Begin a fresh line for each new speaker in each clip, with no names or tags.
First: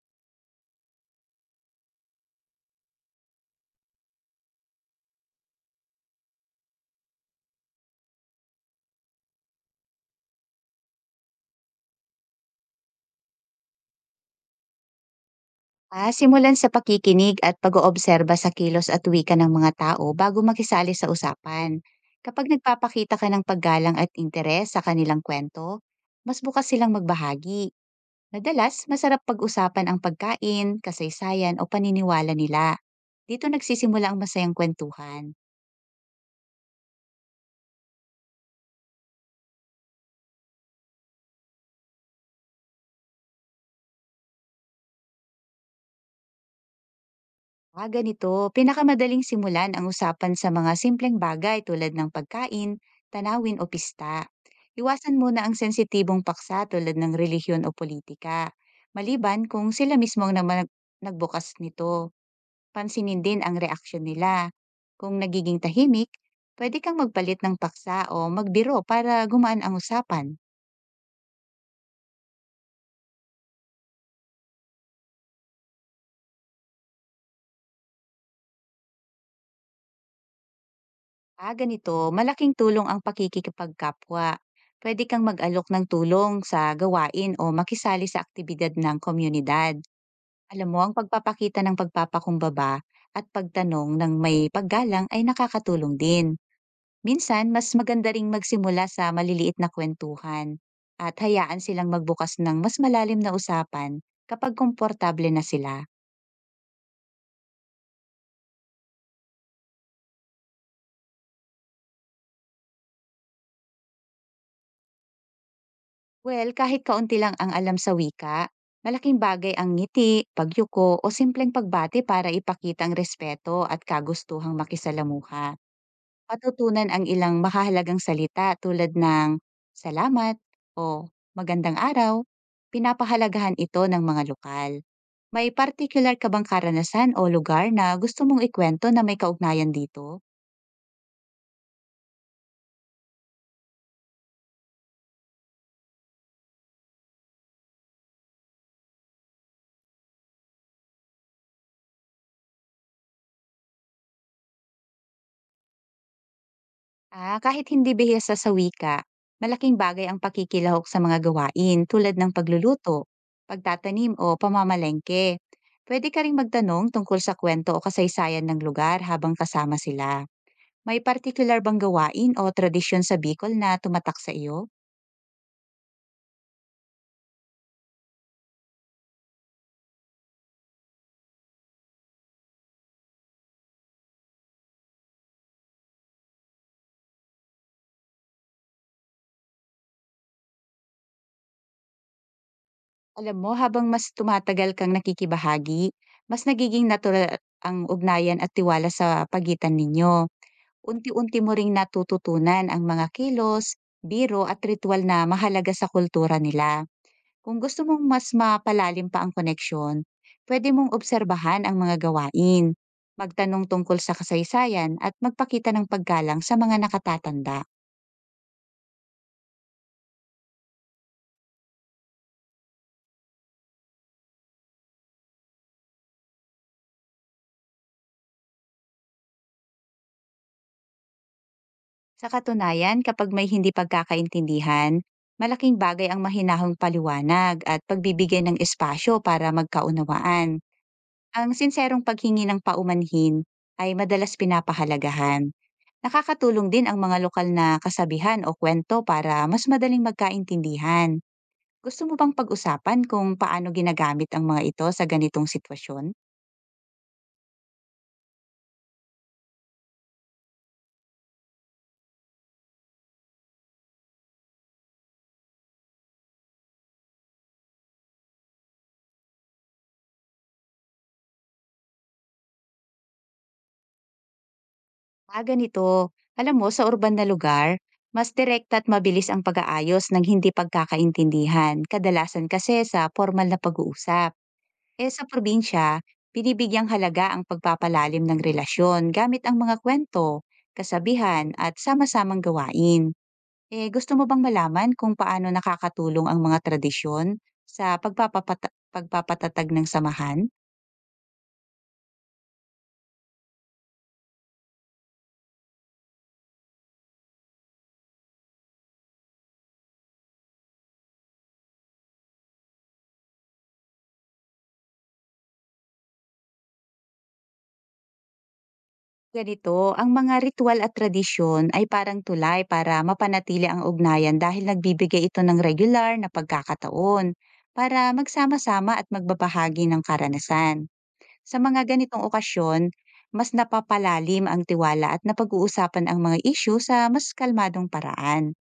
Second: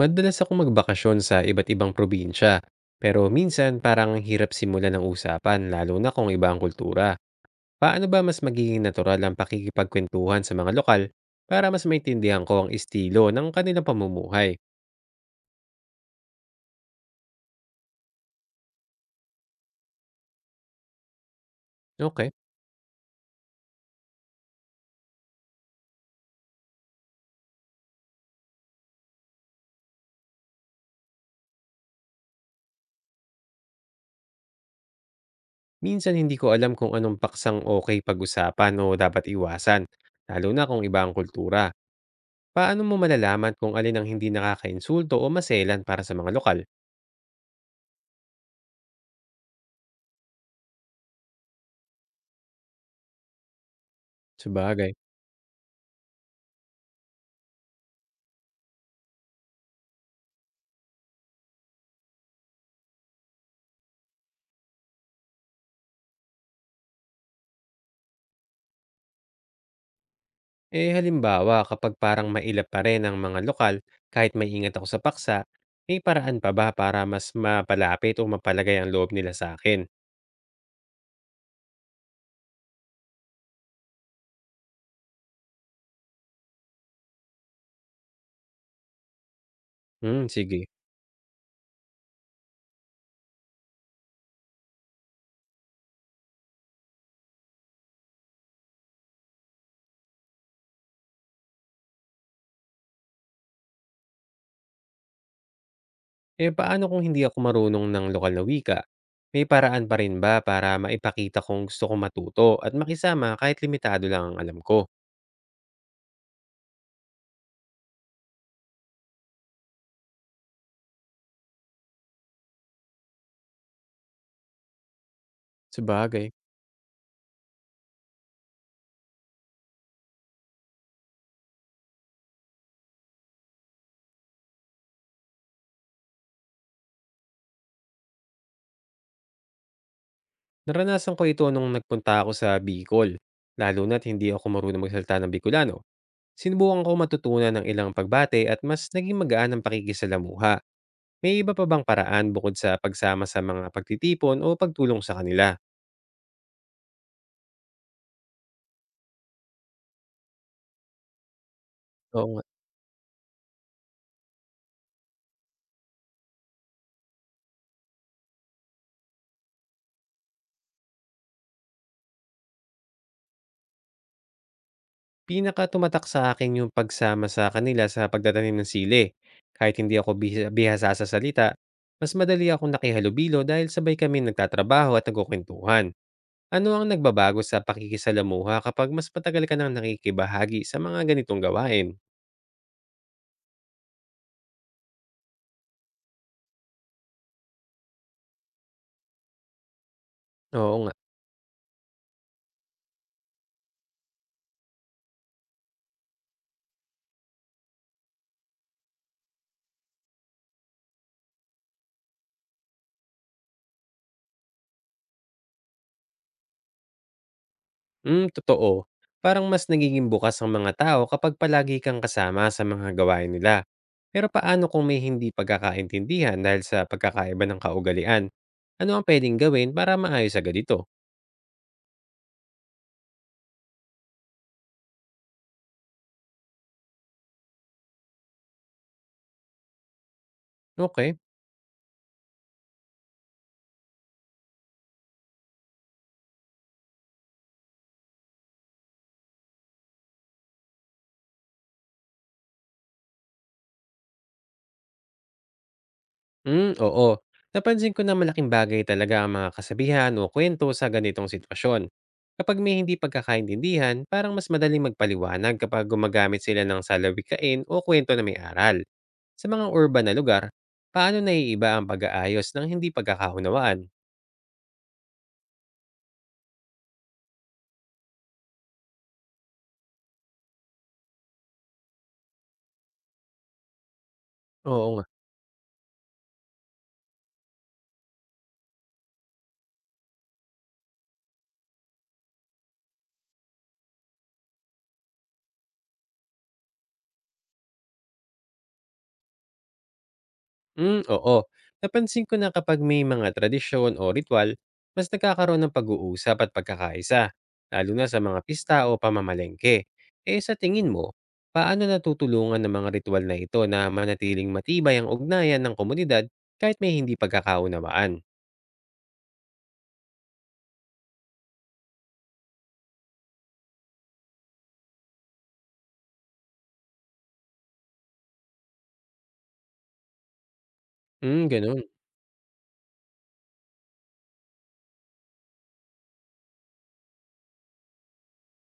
Madalas akong magbakasyon sa iba't ibang probinsya, pero minsan parang ang hirap simulan ng usapan lalo na kung iba ang kultura. Paano ba mas magiging natural ang pakikipagkwentuhan sa mga lokal para mas maintindihan ko ang estilo ng kanilang pamumuhay?
Simulan sa pakikinig at pag-oobserba sa kilos at wika ng mga tao bago makisali sa usapan.
Okay,
Kapag nagpapakita ka ng paggalang at interes sa kanilang kwento, mas bukas silang magbahagi. Madalas, masarap pag-usapan ang pagkain, kasaysayan o paniniwala nila. Dito nagsisimula ang masayang kwentuhan.
minsan hindi ko alam kung anong paksang okay pag-usapan o dapat iwasan, lalo na kung iba ang kultura. Paano mo malalaman kung alin ang hindi nakakainsulto o maselan para sa mga lokal?
Ah, ganito. Pinakamadaling simulan ang usapan sa mga simpleng bagay tulad ng pagkain, tanawin o pista.
Sabagay.
Iwasan muna ang sensitibong paksa tulad ng relihiyon o politika. Maliban kung sila mismo ang naman nagbukas nito, pansinin din ang reaksyon nila. Kung nagiging tahimik, pwede kang magpalit ng paksa o magbiro para gumaan ang usapan.
Eh, halimbawa, kapag parang mailap pa rin ang mga lokal, kahit may ingat ako sa paksa, may paraan pa ba para mas mapalapit o mapalagay ang loob nila sa akin?
Ah, ganito, malaking tulong ang pakikikipagkapwa. Pwede kang mag-alok ng tulong sa gawain o makisali sa aktibidad ng komunidad.
Hmm, sige.
Alam mo, ang pagpapakita ng pagpapakumbaba at pagtanong ng may paggalang ay nakakatulong din. Minsan, mas maganda ring magsimula sa maliliit na kwentuhan at hayaan silang magbukas ng mas malalim na usapan kapag komportable na sila.
Eh, paano kung hindi ako marunong ng lokal na wika? May paraan pa rin ba para maipakita kung gusto kong matuto at makisama kahit limitado lang ang alam ko?
Well, kahit kaunti lang ang alam sa wika, malaking bagay ang ngiti, pagyuko o simpleng pagbati para ipakitang respeto at kagustuhang makisalamuha.
Sabagay.
Patutunan ang ilang makahalagang salita tulad ng salamat o magandang araw. Pinapahalagahan ito ng mga lokal. May particular ka bang karanasan o lugar na gusto mong ikwento na may kaugnayan dito?
Naranasan ko ito nung nagpunta ako sa Bicol, lalo na't hindi ako marunong magsalita ng Bicolano. Sinubukan ko matutunan ng ilang pagbate at mas naging magaan ang pakikisalamuha. May iba pa bang paraan bukod sa pagsama sa mga pagtitipon o pagtulong sa kanila?
Kahit hindi bihasa sa wika, malaking bagay ang pakikilahok sa mga gawain tulad
Oo
ng
nga.
pagluluto, pagtatanim o pamamalengke. Pwede ka ring magtanong tungkol sa kwento o kasaysayan ng lugar habang kasama sila. May particular bang gawain o tradisyon sa Bicol na tumatak sa iyo?
Pinaka tumatak sa akin yung pagsama sa kanila sa pagtatanim ng sili. Kahit hindi ako bihasa sa salita, mas madali akong nakihalubilo dahil sabay kami nagtatrabaho at nagkukwentuhan. Ano ang nagbabago sa pakikisalamuha kapag mas matagal ka nang nakikibahagi sa mga ganitong gawain?
Alam mo, habang mas tumatagal kang nakikibahagi, mas nagiging natural ang ugnayan at tiwala sa pagitan ninyo.
Oo nga.
Unti-unti mo ring natututunan ang mga kilos, biro at ritual na mahalaga sa kultura nila. Kung gusto mong mas mapalalim pa ang koneksyon, pwede mong obserbahan ang mga gawain, magtanong tungkol sa kasaysayan at magpakita ng paggalang sa mga nakatatanda.
Hmm, totoo. Parang mas nagiging bukas ang mga tao kapag palagi kang kasama sa mga gawain nila. Pero paano kung may hindi pagkakaintindihan dahil sa pagkakaiba ng kaugalian? Ano ang pwedeng gawin para maayos agad ito?
Sa katunayan, kapag may hindi pagkakaintindihan, malaking bagay ang mahinahong paliwanag at pagbibigay ng espasyo para magkaunawaan.
Okay.
Ang sinserong paghingi ng paumanhin ay madalas pinapahalagahan. Nakakatulong din ang mga lokal na kasabihan o kwento para mas madaling magkaintindihan. Gusto mo bang pag-usapan kung paano ginagamit ang mga ito sa ganitong sitwasyon?
Hmm, oo. Napansin ko na malaking bagay talaga ang mga kasabihan o kwento sa ganitong sitwasyon. Kapag may hindi pagkakaintindihan, parang mas madaling magpaliwanag kapag gumagamit sila ng salawikain o kwento na may aral. Sa mga urban na lugar, paano naiiba ang pag-aayos ng hindi pagkakaunawaan?
Ah, ganito. Alam mo, sa urban na lugar, mas direkta at mabilis ang pag-aayos ng hindi pagkakaintindihan, kadalasan kasi sa formal na pag-uusap.
Oo.
Eh sa probinsya, binibigyang halaga ang pagpapalalim ng relasyon gamit ang mga kwento, kasabihan at sama-samang gawain. Eh, gusto mo bang malaman kung paano nakakatulong ang mga tradisyon sa pagpapatatag ng samahan?
Hmm, oo. Napansin ko na kapag may mga tradisyon o ritual, mas nagkakaroon ng pag-uusap at pagkakaisa, lalo na sa mga pista o pamamalengke. Eh sa tingin mo, paano natutulungan ng mga ritual na ito na manatiling matibay ang ugnayan ng komunidad kahit may hindi pagkakaunawaan?
Ganito, ang mga ritual at tradisyon ay parang tulay para mapanatili ang ugnayan dahil nagbibigay ito ng regular na pagkakataon para magsama-sama at magbabahagi ng karanasan.
Hmm,
Sa mga
ganun.
ganitong okasyon, mas napapalalim ang tiwala at napag-uusapan ang mga isyu sa mas kalmadong paraan.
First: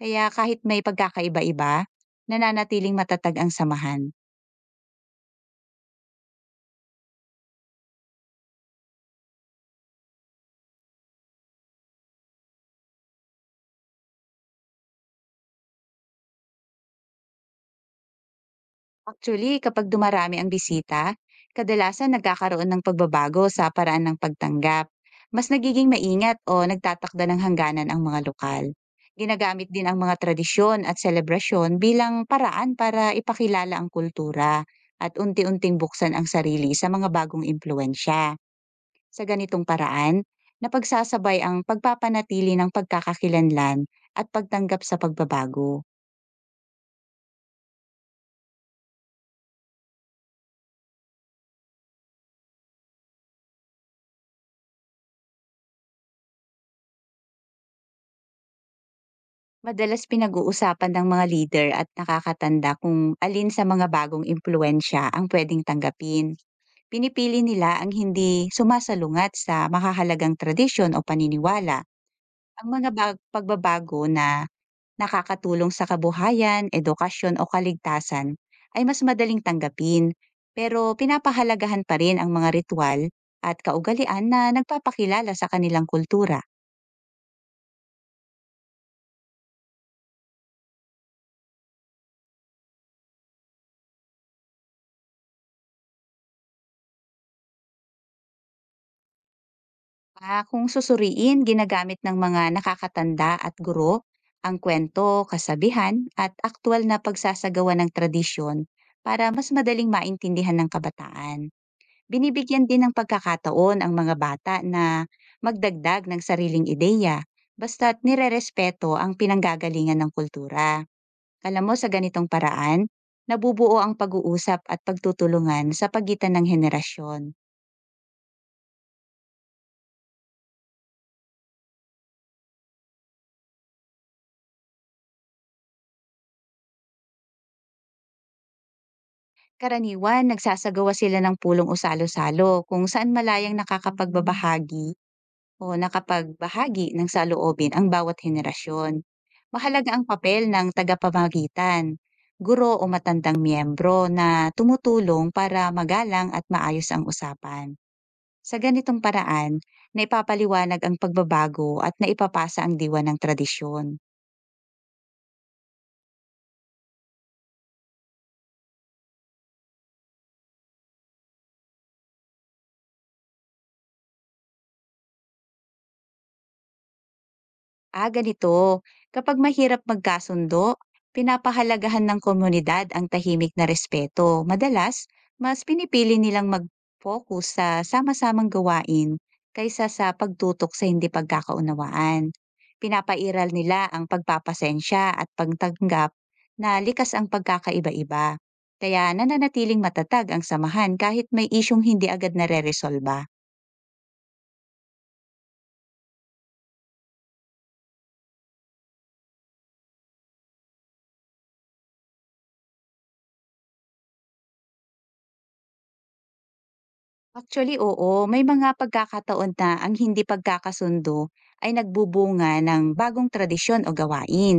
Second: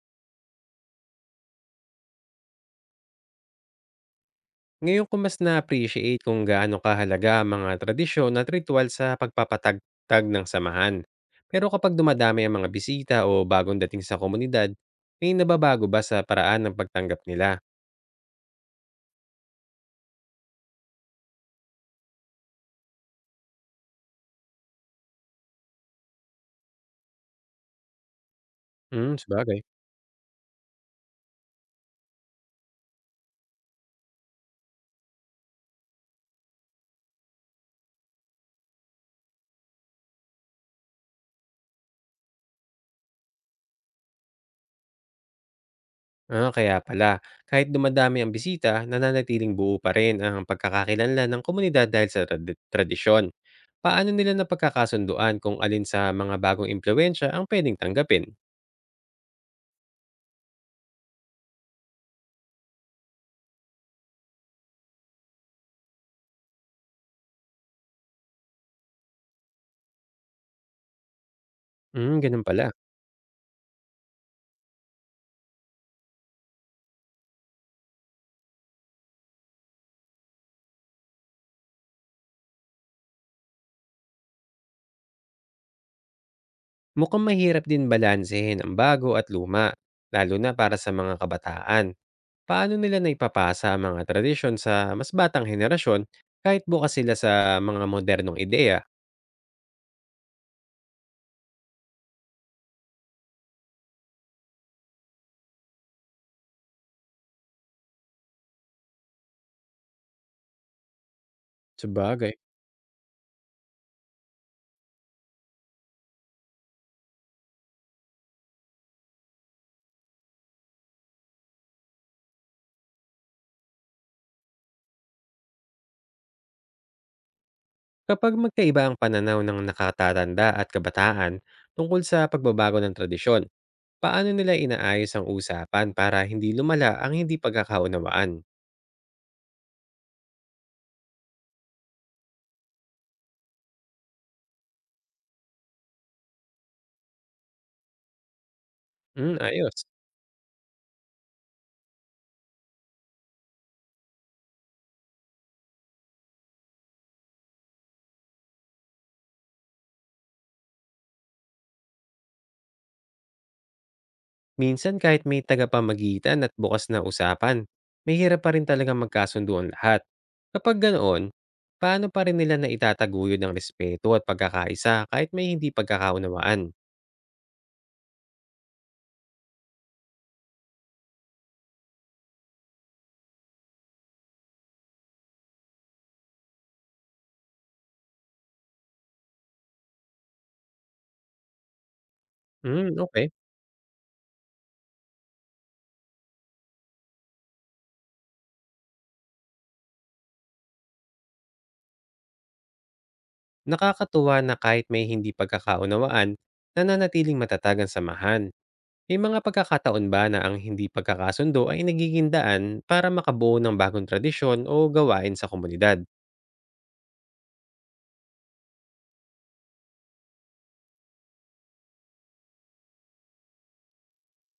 Kaya kahit may pagkakaiba-iba, nananatiling matatag ang samahan.
Ngayon ko mas na-appreciate kung gaano kahalaga ang mga tradisyon at ritual sa pagpapatatag ng samahan. Pero kapag dumadami ang mga bisita o bagong dating sa komunidad, may nababago ba sa paraan ng pagtanggap nila?
Actually, kapag dumarami ang bisita, kadalasan nagkakaroon ng pagbabago sa paraan ng pagtanggap. Mas nagiging maingat o nagtatakda ng hangganan ang mga lokal.
Hmm, sabagay.
Ginagamit din ang mga tradisyon at selebrasyon bilang paraan para ipakilala ang kultura at unti-unting buksan ang sarili sa mga bagong impluensya. Sa ganitong paraan, napagsasabay ang pagpapanatili ng pagkakakilanlan at pagtanggap sa pagbabago.
Ah, kaya pala, kahit dumadami ang bisita, nananatiling buo pa rin ang pagkakakilanlan ng komunidad dahil sa tradisyon. Paano nila napagkakasunduan kung alin sa mga bagong impluensya ang pwedeng tanggapin?
Madalas pinag-uusapan ng mga leader at nakakatanda kung alin sa mga bagong impluensya ang pwedeng tanggapin. Pinipili nila ang hindi sumasalungat sa makahalagang tradisyon o paniniwala.
Hmm, ganun
Ang
pala.
mga pagbabago na nakakatulong sa kabuhayan, edukasyon o kaligtasan ay mas madaling tanggapin pero pinapahalagahan pa rin ang mga ritual at kaugalian na nagpapakilala sa kanilang kultura.
Mukhang mahirap din balansehin ang bago at luma, lalo na para sa mga kabataan. Paano nila naipapasa ang mga tradisyon sa mas batang henerasyon kahit bukas sila sa mga modernong ideya?
Kung susuriin, ginagamit ng mga nakakatanda at guro ang kwento, kasabihan at aktwal na pagsasagawa ng tradisyon para mas madaling maintindihan ng kabataan.
Sabagay.
Binibigyan din ng pagkakataon ang mga bata na magdagdag ng sariling ideya basta't nirerespeto ang pinanggagalingan ng kultura. Alam mo, sa ganitong paraan, nabubuo ang pag-uusap at pagtutulungan sa pagitan ng henerasyon.
Kapag magkaiba ang pananaw ng nakatatanda at kabataan tungkol sa pagbabago ng tradisyon, paano nila inaayos ang usapan para hindi lumala ang hindi pagkakaunawaan?
Karaniwan, nagsasagawa sila ng pulong usalo-salo kung saan malayang nakakapagbabahagi o nakapagbahagi ng saloobin ang bawat henerasyon.
Hmm, ayos.
Mahalaga ang papel ng tagapamagitan, guro o matandang miyembro na tumutulong para magalang at maayos ang usapan. Sa ganitong paraan, naipapaliwanag ang pagbabago at naipapasa ang diwa ng tradisyon.
Minsan kahit may tagapamagitan at bukas na usapan, mahirap pa rin talaga magkasundo ang lahat. Kapag ganoon, paano pa rin nila naitataguyod ang respeto at pagkakaisa kahit may hindi pagkakaunawaan?
Ah, ganito. Kapag mahirap magkasundo, pinapahalagahan ng komunidad ang tahimik na respeto. Madalas, mas pinipili nilang mag-focus sa sama-samang gawain kaysa sa pagtutok sa hindi pagkakaunawaan.
Hmm, okay.
Pinapairal nila ang pagpapasensya at pagtanggap na likas ang pagkakaiba-iba. Kaya nananatiling matatag ang samahan kahit may isyong hindi agad nare-resolba.
Nakakatuwa na kahit may hindi pagkakaunawaan, nananatiling matatag ang samahan. May mga pagkakataon ba na ang hindi pagkakasundo ay nagiging daan para makabuo ng bagong tradisyon o gawain sa komunidad?
Actually, oo. May mga pagkakataon na ang hindi pagkakasundo ay nagbubunga ng bagong tradisyon o gawain,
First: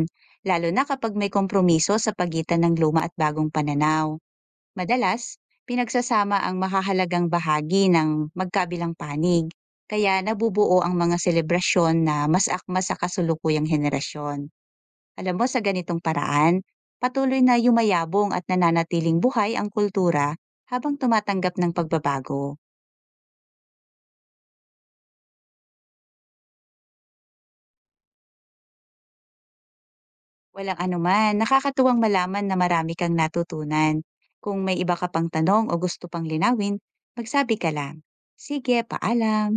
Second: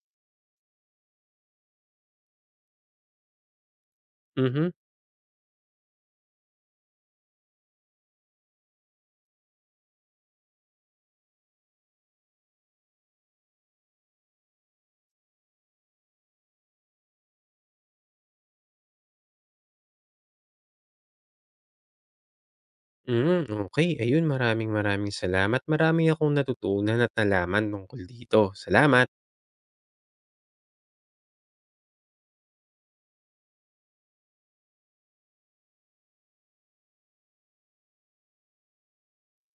lalo na kapag may kompromiso sa pagitan ng luma at bagong pananaw.
Mhm.
Madalas, pinagsasama ang makahalagang bahagi ng magkabilang panig, kaya nabubuo ang mga selebrasyon na mas akma sa kasulukuyang henerasyon. Alam mo, sa ganitong paraan, patuloy na yumayabong at nananatiling buhay ang kultura habang tumatanggap ng pagbabago.
Hmm, okay. Ayun, maraming maraming salamat. Marami akong natutunan at nalaman tungkol dito. Salamat.
Walang anuman, nakakatuwang malaman na marami kang natutunan. Kung may iba ka pang tanong o gusto pang linawin, magsabi ka lang. Sige, paalam!